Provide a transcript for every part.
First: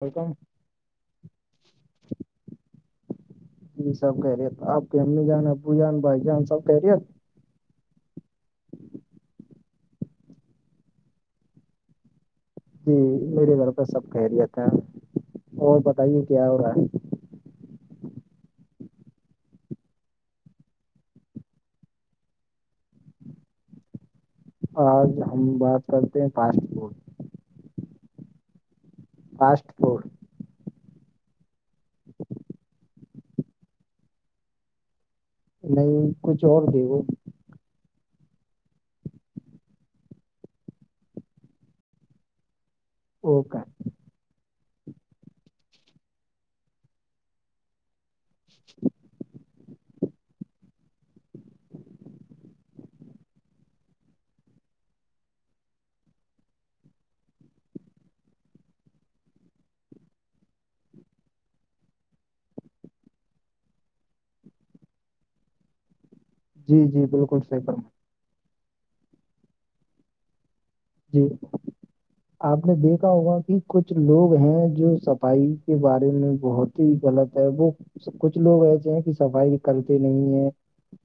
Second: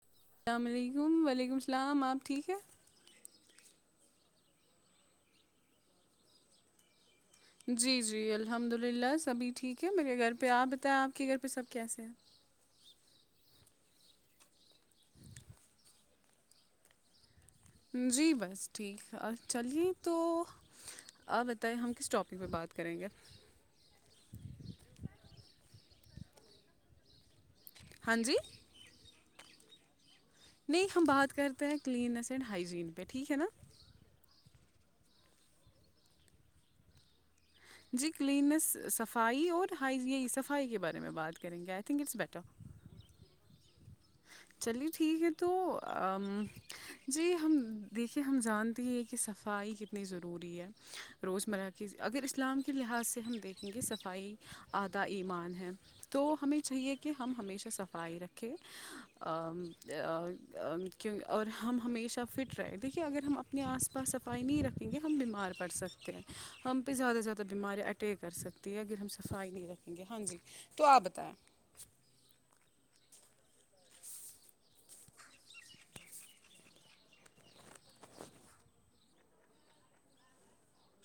ولکم [inaudible] سلام علیکم وعلیکم سلام آپ ٹھیک ہے جی سب خیرت آپ کے امی جان ابو جان بھائی جان سب خیرت جی جی الحمد للہ سبھی ٹھیک ہے میرے گھر پہ آ بتائیں آپ کے گھر پہ سب کیسے ہیں جی میرے گھر پہ سب خیرت ہے اور بتائیے کیا ہو رہا ہے جی بس ٹھیک ہے آ چلیے تو آپ بتائیے ہم کس ٹاپک پہ بات کریں گے آج ہم بات کرتے ہیں فاسٹ فوڈ ہاں جی فاسٹ فوڈ نہیں ہم بات کرتے ہیں کلیننس اینڈ ہائیجین پہ ٹھیک ہے نا نہیں کچھ اور تھی وہ جی کلین نس صفائی اور ہائی یہ صفائی کے بارے میں بات کریں گے I think it's better okay چلیے ٹھیک ہے تو ا جی ہم دیکھیے ہم جانتے ہیں کہ صفائی کتنی ضروری ہے روزمرہ کی اگر اسلام کے لحاظ سے ہم دیکھیں گے صفائی آدھا ایمان ہے تو ہمیں چاہیے کہ ہم ہمیشہ صفائی رکھیں اور ہم ہمیشہ فٹ رہے دیکھیے اگر ہم اپنے آس پا پر صفائی نہیں رکھیں گے ہم بیمار پڑ سکتے ہیں ہم جی پہ جی زیادہ سے بالکل زیادہ صحیح بیمار فرما ٹے کر سکتی ہے اگر ہم صفائی نہیں رکھیں گے ہاں جی تو آپ جی بتائیں آپ نے دیکھا ہوگا کہ کچھ لوگ ہیں جو صفائی کے بارے میں بہت ہی غلط وہ کچھ لوگ ایسے ہیں کہ صفائی کرتے نہیں ہے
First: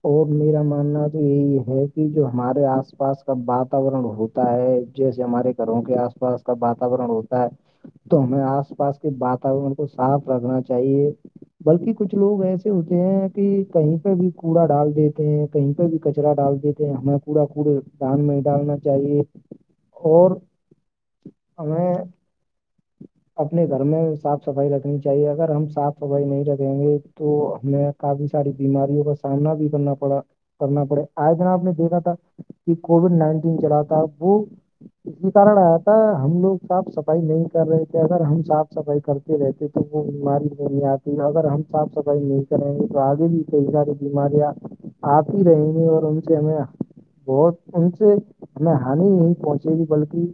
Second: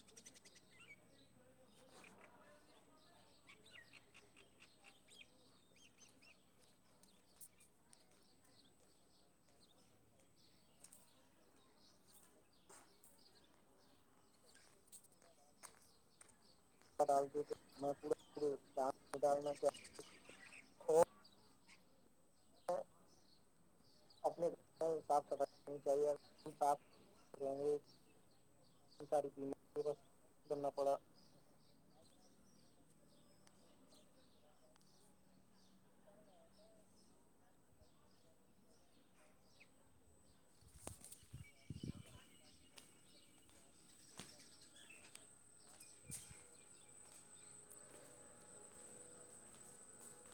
اور میرا ماننا تو یہی ہے کہ جو ہمارے آس پاس کا واتورن ہوتا ہو ہے جیسے ہمارے گھروں کے آس پاس کا واتورن ہوتا ہے تو ہمیں آس پاس کے واتورن کو صاف رکھنا چاہیے بلکہ کچھ لوگ ایسے ہوتے ہیں کہ کہیں پہ بھی کوڑا ڈال دیتے ہیں کہیں پہ بھی کچرا ڈال دیتے ہمیں کوڑا کوڑ دان میں ڈالنا چاہیے نا کیا [inaudible] اور ہمیں تو [inaudible] اپنے گھر میں صاف صفائی رکھنی چاہیے اگر ہم صاف صفائی نہیں رکھیں گے تو ہمیں کافی ساری بیماریوں کا سامنا بھی کرنا پڑا کرنا پڑے آئے دن آپ نے دیکھا تھا کہ کووڈ نائنٹین چلا تھا وہ اسی کارن آتا ہم لوگ صاف صفائی نہیں کر رہے کہ اگر ہم صاف صفائی کرتے رہتے تو وہ بیماری نہیں آتی اگر ہم صاف صفائی نہیں کہیں ساری بیماریاں آتی رہیں گی اور ان سے ہمیں بہت ان سے ہمیں ہانی نہیں پہنچے گی بلکہ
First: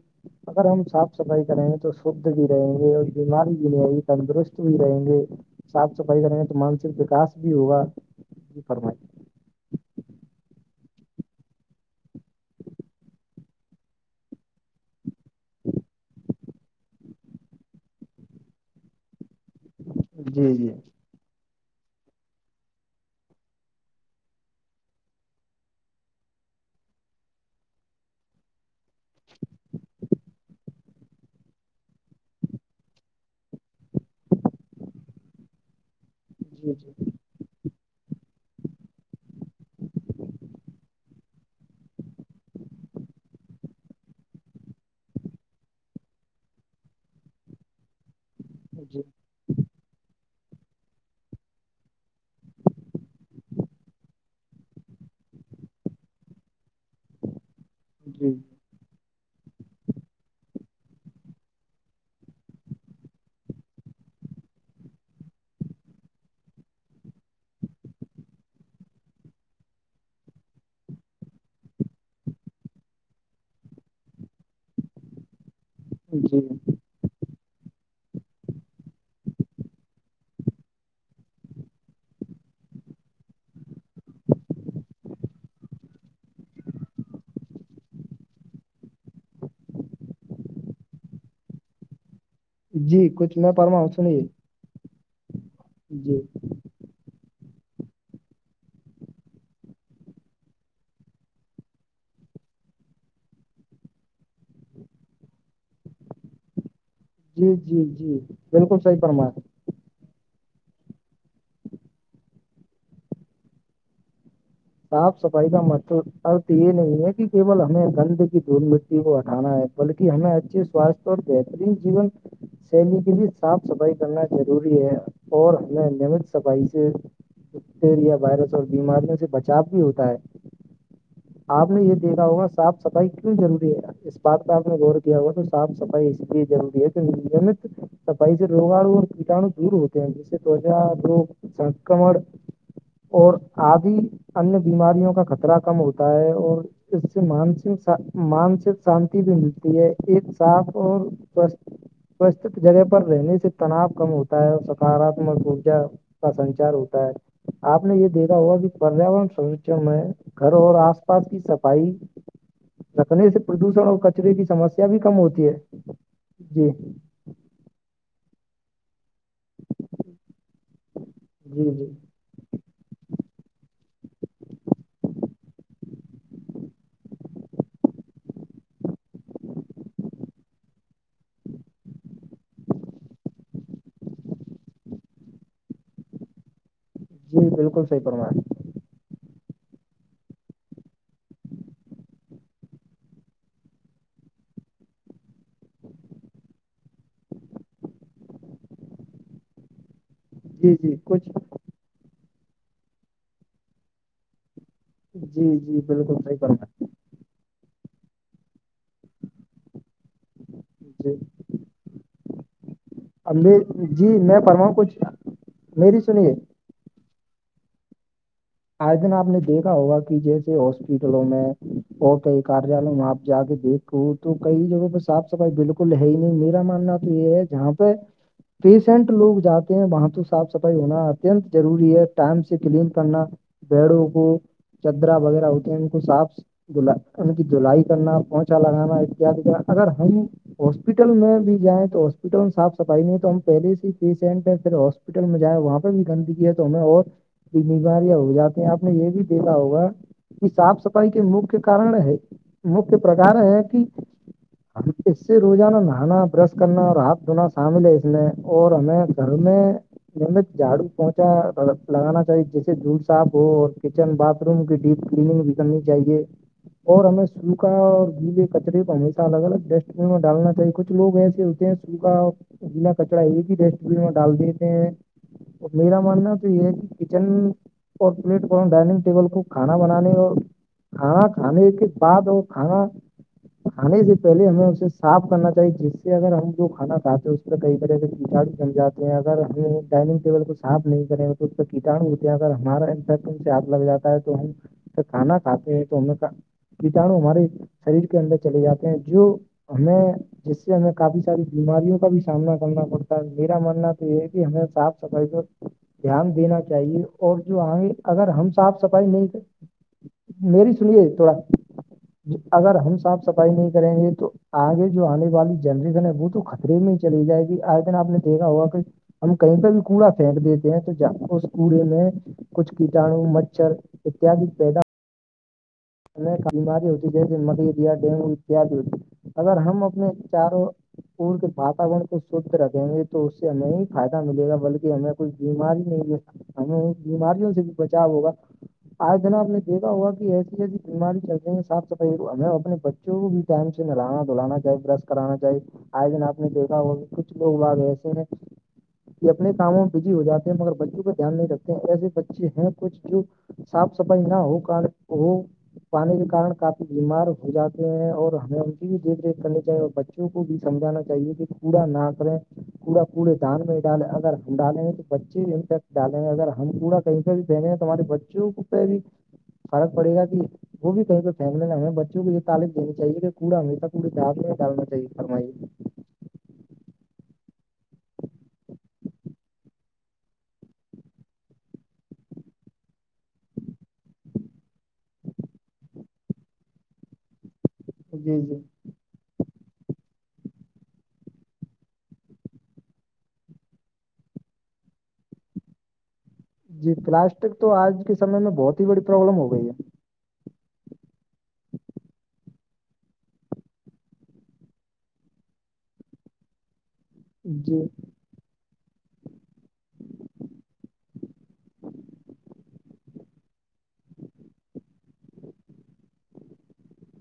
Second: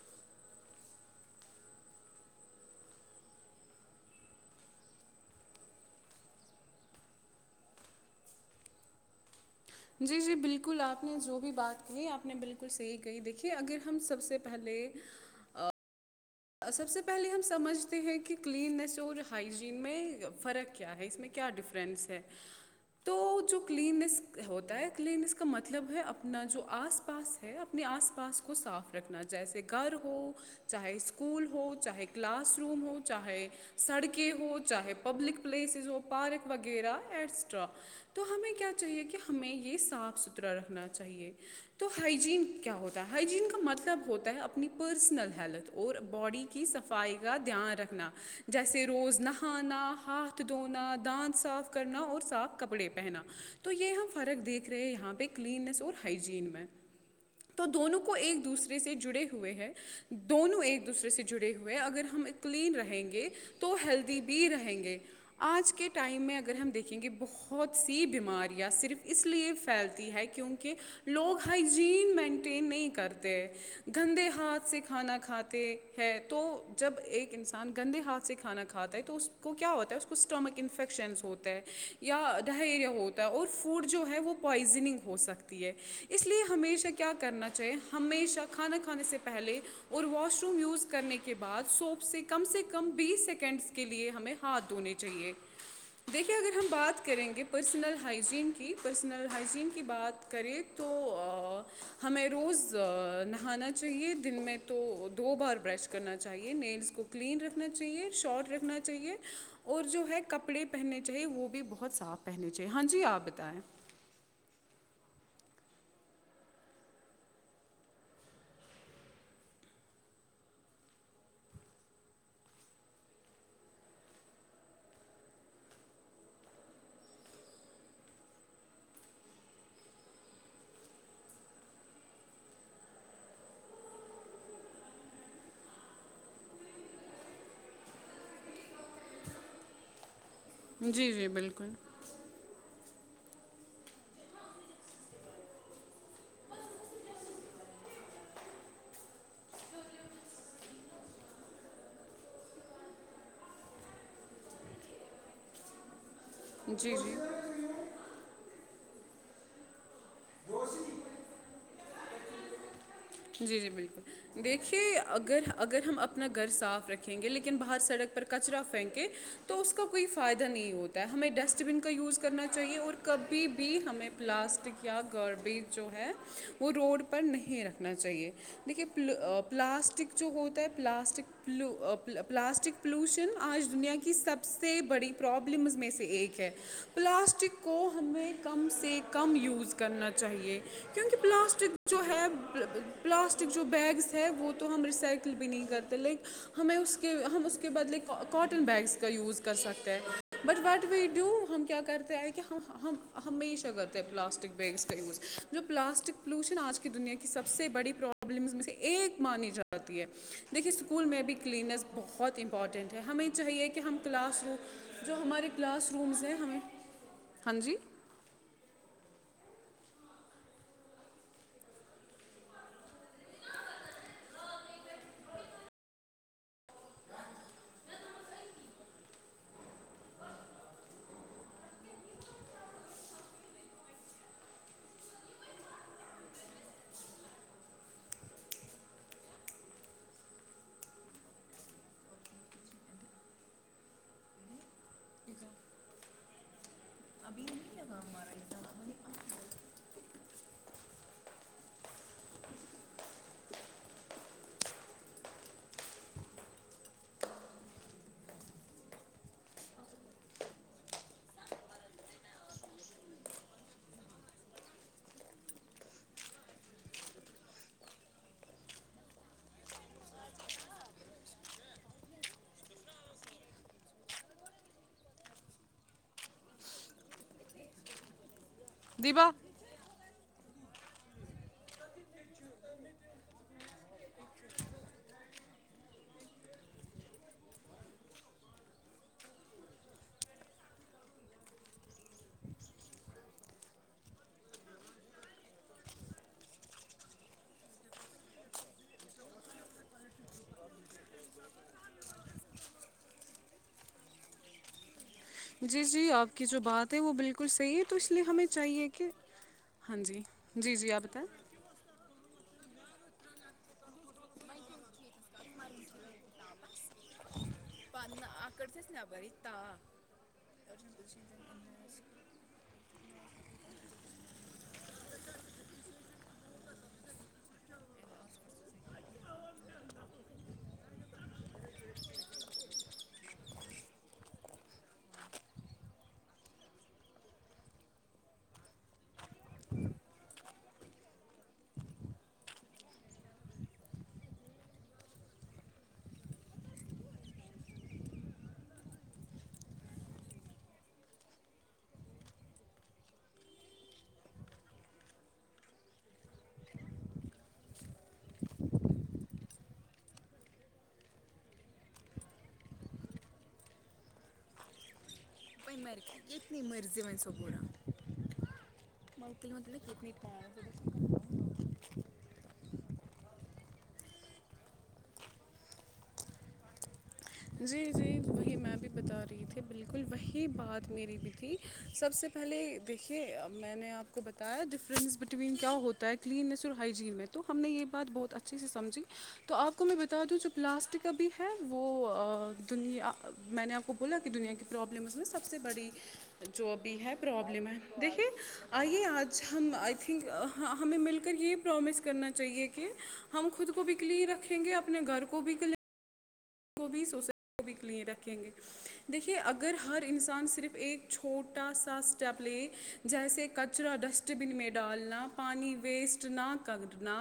اگر ہم صاف صفائی کریں گے تو شھ بھی رہیں گے اور بیماری بھی نہیں آئے گی تندرست بھی رہیں گے صاف صفائی کریں گے تو مانسک وکاس بھی ہوگا فرم جی جی بالکل آپ نے جو بھی بات کہی آپ نے بالکل صحیح کہی دیکھیے اگر ہم سب سے پہلے سب سے پہلے ہم سمجھتے ہیں کہ کلیننیس اور ہائجین میں جی جی فرق کیا ہے اس میں کیا ڈیفرنس ہے تو جو کلیننس ہوتا ہے کلیننیس کا مطلب ہے اپنا جو آس پاس اپنے آس پاس کو صاف رکھنا جیسے گھر ہو چاہے اس کو اسکول ہو چاہے کلاس روم ہو چاہے سڑکیں ہو چاہے پبلک پلیسز ہو پارک جی وغیرہ ایٹسٹرا تو ہمیں کیا چاہیے کہ ہمیں یہ س صاف ستھرا رکھنا چاہیے تو ہائیجین کیا ہوتا ہے ہائیجین کا مطلب ہوتا ہے اپنی پرسنل ہیلتھ اور باڈی کی صفائی کا دھیان رکھنا جیسے جی روزنہ کھانا ہاتھ دھونا دانت صاف کرنا اور صاف کپڑے پہنا تو یہ ہم فرق دیکھ رہے ہیں یہاں پہ کلین نس اور ہائجین میں [inaudible] تو دونوں کو جی ایک دوسرے سے جڑے ہوئے ہیں دونوں ایک دوسرے سے جڑے ہوئے اگر ہم کلین رہیں گے تو ہیلدی بھی رہیں گے آج کے ٹائم میں اگر ہم دیکھیں گے بہت سی بیماریاں صرف اس لیے پھیلتی ہے کیونکہ لوگ ہائجین مینٹین نہیں کرتے گندے ہاتھ سے کھانا کا کھاتے ہیں جی تو جی جب ایک انسان گندے ہاتھ سے کھانا کھاتا ہے تو اس کو کیا ہوتا ہے اس کو اسٹمک انفیکشنس ہوتا ہے یا ڈہیریا ہوتا ہے اور فوڈ جو ہے وہ پوائزننگ ہو سکتی ہے اس لیے ہمیشہ کیا کرنا چاہیے ہمیشہ کھانا کھانے سے پہلے اور واش روم یوز کرنے کے بعد سوپ سے کم سے کم جی بیس کچھ میں سیکنڈس کے فرماؤں لیے سنیے ہمیں ہاتھ دھونے چاہیے جی دیکھیے اگر ہم بات کریں گے پرسنل ہائجین کی پرسنل ہائجین کی بات کریں تو ہمیں روز نہانا چاہیے دن میں تو دو بار برش کرنا چاہیے نیلس کو کلین جی رکھنا جی چاہیے جی شارٹ بالکل رکھنا صحیح چاہیے فرمایا اور جو ہے کپڑے پہننے چاہیے وہ بھی بہت صاف پہننے چاہیے ہاں جی آپ بتائیں صاف صفائی کا مشہور ارت یہ نہیں ہے کہول ہمیں گند کی دھول م کو ہٹانا ہے بلکہ ہمیں اچھے سوستھ اور بہترین جیون سیلی کے لیے صاف صفائی کرنا ضروری ہے اور ہمیں نیمت صفائی سے اٹیریا وائرس اور بیماریوں سے بچاؤ بھی ہوتا ہے آپ نے یہ دیکھا ہوگا صاف صفائی کیوں ضروری ہے اس بات کا آپ نے غور کیا ہوا تو صاف سفائی اس لیے جلدی ہے نت س پیس روگاڑو اور کٹاو دور ہوتی جیسے توجا جی جی روگ بالکل سکمن اور آدی ان بیماریوں کا خطرہ کم ہوتا ہے اور اس سے مس مانسک شانتی بھی ملتی ہے ایک صاف اور جگہ پر رہنے سے تناؤ کم ہوتا ہے اور سکاراتمک ارجا کا سنچار جی ہوتا جی ہے آپ نے یہ دیکھا ہوا کہ پریاورن سرچن میں گھر اور آس پاس کی صفائی رکھنے سے جی جی پردوشن اور کچرے بالکل کی دیکھیے سمسیا بھی کم اگر ہوتی ہے اگر ہم اپنا گھر جی صاف رکھے یں گے لیکن باہر سڑک پر کچرا پھینکے تو اس کا کوئی فائدہ نہیں ہوتا ہمیں ڈسٹ جی بین جی کا یوز کرنا چاہیے اور کبھی بھی ہمیں پلاسٹک یا گاربیج جو ہے وہ روڈ پر نہیں رکھنا چاہیے دیکھیے پلاسٹک جو ہوتا ہے پلاسٹکو پلاسٹک پلوشن آج دنیا کی سب سے بڑی پرابلمس میں سے ایک ہے جی پلاسٹک بالکل کو صحیح ہمیں فرمایا کم سے کم یوز کرنا چاہیے کیونکہ پلاسٹک جو ہے پلاسٹک جو بیگس ہے وہ تو ہم ریسائیکل بھی نہیں کرتے لیک ہمیں اس کے ہم اس کے بدلے کاٹن بیگس کا یوز کر سکتے ہیں بٹ جی وٹ جی وی ڈو کچھ ہم کیا کرتے ہیںئے کہ ہمیشہ کرتے ہیں پلاسٹک بیگس ز جی جو جی بالکل پلاسٹک صحیح پولوشن فرمایا آج کی دنیا کی سب سے بڑی پرابلمس میں سے ایک مانی جاتی ہے دیکھیے اسکول جی میں بھی کیا کلینس بہت امپارٹنٹ ہمیں چاہیے کہ ابھی ہم جی میں کلاس روم فرماؤں کچھ جو ہمارے کلاس میری رومز ہیں سنیے ہمیں ہاں جی آج دن آپ نے دیکھا ہوگا کہ جیسے ہاسپٹلوں میں اور کئی کاریالوں میں آپ جا کے دیکھ وہ تو کئی جگہوں پہ صاف صفائی بالکل ہے ہی نہیں میرا ماننا تو یہ ہے جہاں پہ پیشنٹ لوگ جاتے ہیں وہاں تو صاف صفائی ہونا اتنت ضروری ہے ٹائم سے کلین کرنا بڑوں کو چدرا وغیرہ ہوتے ہیں ان کو صاف د دلائی کرنا پونچا لگانا اتد کرنا اگر ہم ہاسپٹل میں بھی جائیں تو ہاسپٹل میں صاف صفائی نہیں ہے تو ہم پہلے سے ہی پیشنٹ ہیں پھر ہپٹل میں جائے وہاں پہ بھی گندگی ہے تویں اور بیماریاں آپ نے یہ بھی دیکھا ہوگا یہ صاف صفائی کے مک کارن ہے مک پرکار ہے کہ ہم اس سے روزانہ نہانا برش کرنا اور ہاتھ دھونا شامل ہے اس میں اور ہمیں گھر میں ن جھاڑو پہنچا لگانا چاہیے جیسے دور سے صاف ہو اور کچن باتھ روم کی ڈیپ کلیننگ بھی کرنی چاہیے اور ہمیں سوکھا اور گیلے کچرے کو ہمیشہ الگ الگ ڈسٹ بین میں ڈالنا چاہیے کچھ لوگ ایسے ہوتے ہیں و کا گلا کچڑا ایک ہی ڈسٹ بین میں ڈال دیتے ہیں اور میرا ماننا تو یہ ہے کہ کچن اور پلیٹ اور ڈائنگ ٹیبل دیبا کو کھانا بنانے اور کھانا کھانے کے بعد وہ کھانا کھانے سے پہلے ہمیں اسے صاف کرنا چاہیے جس سے اگر ہم جو کھا کھاتے ہیں کئی طرح کے کیٹاو سم جاتے ہیں اگر ہم ڈائنگ ٹیبل کو صاف نہیں کریں گے تو اس کیٹاو ہوتے ہیں اگر ہمارا انف سے ہاتھ لگ جاتا ہے تو ہم کھانا کھاتے ہیں تو ہمیں کٹاڑو ہمارے شریر کے اندر چلے جاتے ہیں جو ہمیں جس سے ہمیں کافی ساری بیماریوں کا بھی سامنا کرنا پڑتا ہے میرا ماننا تو یہ ہے کہ ہمیں صاف صفائی پر جی جی آپ دھیان کی جو دینا بات ہے چاہیے وہ اور بالکل جو صحیح آئ ہے گے تو اس لیے اگر ہمیں ہم صاف چاہیے صفائی کہ نہیں کر ہاں جی میری جی جی آپ سنیے بتائیں تھوڑا اگر ہم صاف صفائی نہیں کریں گے تو آگے جو آنے والی جلریزن ہے وہ تو خطرے میں ہی چلی جائے گی آج دن آپ نے دیکا ہوا ہم کہیں پہ بھی کوڑا پھینک دیتے ہیں تو ج اس کوڑے میں کچھ کیٹاانو مچھر اتیاد پیدا بیماری ہوتی جیسے ملیریا ڈینگو اتیاد ہوتی اگر ہم اپنے چاروں پور کے واتاورن کو شھ رکھیں گے تو اس سے ہمیں ہی فائدہ ملے گا بلکہ ہمیں کوئی بیماری نہیں لگ سک ہمیں بیماریوں سے بھی بچاؤ ہوگا آج جناب آپ نے دیکھا ہوگا کہ ایسی جیسی بیماری چل رہی ہیں صاف صفائی ہمیں اپنے بچوں کو بھی ٹائم سے نہلانا دھلانا چاہے برش کرانا چاہیے آئے دن آپ نے دیکھا ہو کہ کچھ لوگ بگ ایسے ہیں کہ اپنے کاموں میں بزی ہو جاتے ہیں مگر بچوں پ دھیان نہیں رکھتے ہیں ایسے بچے ہیں کچھ جو صاف سفائی نہ ہو کار ہو پانی کے کار کافی بیمار ہو جاتے ہیں اور ہمیں ان کی بھی دیکھ ریکھ کرنی چاہیے اور کو بھی سمجھانا چاہیے کہ کوڑا نہ کریں کوڑا کوڑے دان میں ڈالیں اگر ہم ڈالیں تو بچے بھییکٹ ڈالیں گے اگر اتنی ہم کوڑا مرضی میں کہیں سو پہ بھی بولا پہن گے ہیں تو ہمارے بچوں پہ بھی فرق پڑے گا کہ وہ بھی کہیں پہ فیملے نہ ہویں بچوں کو یہ تعلیم دیین چاہیے کہ کوڑا ہمیشہ کوڑی دان میں ڈالنا چاہیے فرمائیے جی جی وہی میں بھی بتا رہی تھی بالکل وہی بات میری بھی تھی سب سے پہلے دیکھیے میں نے آپ کو بتایا ڈفرینس بٹوین کیا ہوتا ہے کلیننیس اور ہائیجین میں تو ہم نے یہ بات بہت جی اچھے جی سے سمجھی تو آپ کو میں بتا دوں جو پلاسٹک کا بھی ہے وہ دنیا میں نے آپ کو بولا کہ دنیا کی پرابلمس میں سب سے بڑی جی جوبھی ہے پلاسٹک پرابلم ہے تو آج کے دیکھیے سمے میں بہت ہی بڑی آئیے پرابلم آج ہو گئی ہم تھنک ہمیں مل کر یہ پرومس کرنا چاہیے کہ ہم خود کو بھی کلین رکھ یں گے اپنے گھر کو بھی کلین کو بھی سوسائٹی ہے کو بھی جی کلین رکھیں گے دیکھیے اگر ہر انسان صرف ایک چھوٹا سا اسٹپ لے جیسے کچرا ڈسٹ بن میں ڈالنا پانی ویسٹ نہ کرنا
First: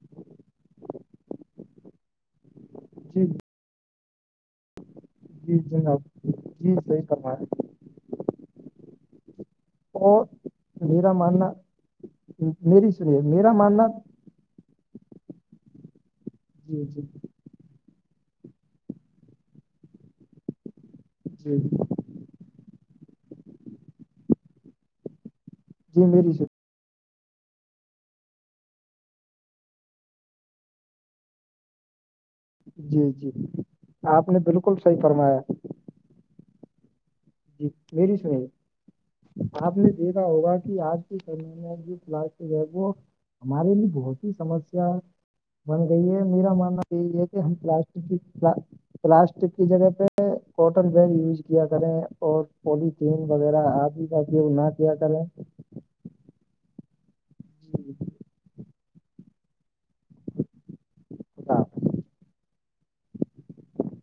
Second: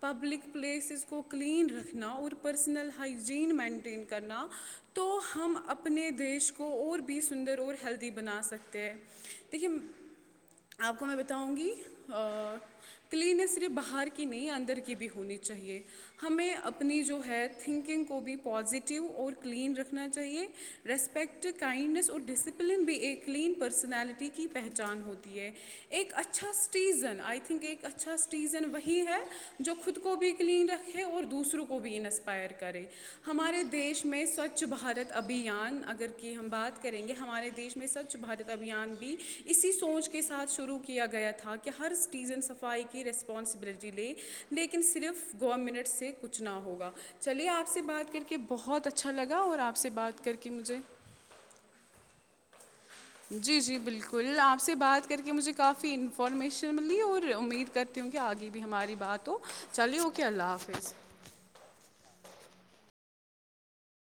پبلک پلیسز کو کلین رکھنا اور پرسنل جی ہائجین مینٹین کرنا تو ہم جی جناب اپنے دیش کو جی اور صحیح بھی فرمایا سندر اور ہیلدی بنا سکتے ہیں دیکھیے اور آپ کو میرا میں ماننا بتاؤں گی میری سنیے میرا کلینس صرف ماننا باہر کے کی نہیں اندر کی بھی ہونی چاہیے ہمیں جی جی اپنی جو ہے تھنکنگ کو بھی پزیٹو اور کلین رکھنا چاہیے ریسپیکٹ جی کائنڈنیس اور ڈسپ پلن بھی ایک کین پرسنالٹی کی پہچان ہوتی ہے جی ایک میری س اچھا سٹیزن آئی تھنک ایک اچھا سٹیزن وہی ہے جو خود کو بھی کلین رکھے اور دوسروں کو بھی نس پائر کریں جی جی ہمارے دیش میں آپ نے سوچھ بالکل صحیح بھارت فرمایا ابھیان اگر کی ہم بات کریں گے ہمارے جی دیش میں سوچھ میری سنیے بارت ابھیان بھی اسی آپ نے سوچ کے دیکھا ساتھ ہوگا شروع کہ آج کیا کے گیا تھا سمے کہ میں ہر جو سٹیزن پلاسٹک ہے صفائی وہ کی ہمارے ریسپانسبلٹی لیے لے بہت ہی لیکن سمسیا صرف گورنمنٹ سے کچھ نہ ہوگا جیسے چلیے ہم آپ سے بات کر کے پلاسٹک بہت اچھا لگا پلاسٹک اور کی آپ جگہ سے پہ بات کر کے مجھے کاٹن بیگ یوز کیا کریں اور پولیتھیین جی وغیرہ جی آپ بھی بالکل کایوز آپ نہ سے کیا بات کر کریں کے مجھے کافی انفارمیشن ملی اور امید جی کرتی ہوں کہ آگے بھی ہماری بات ہو چلیے اوکے اللہ حافظ [unintelligible]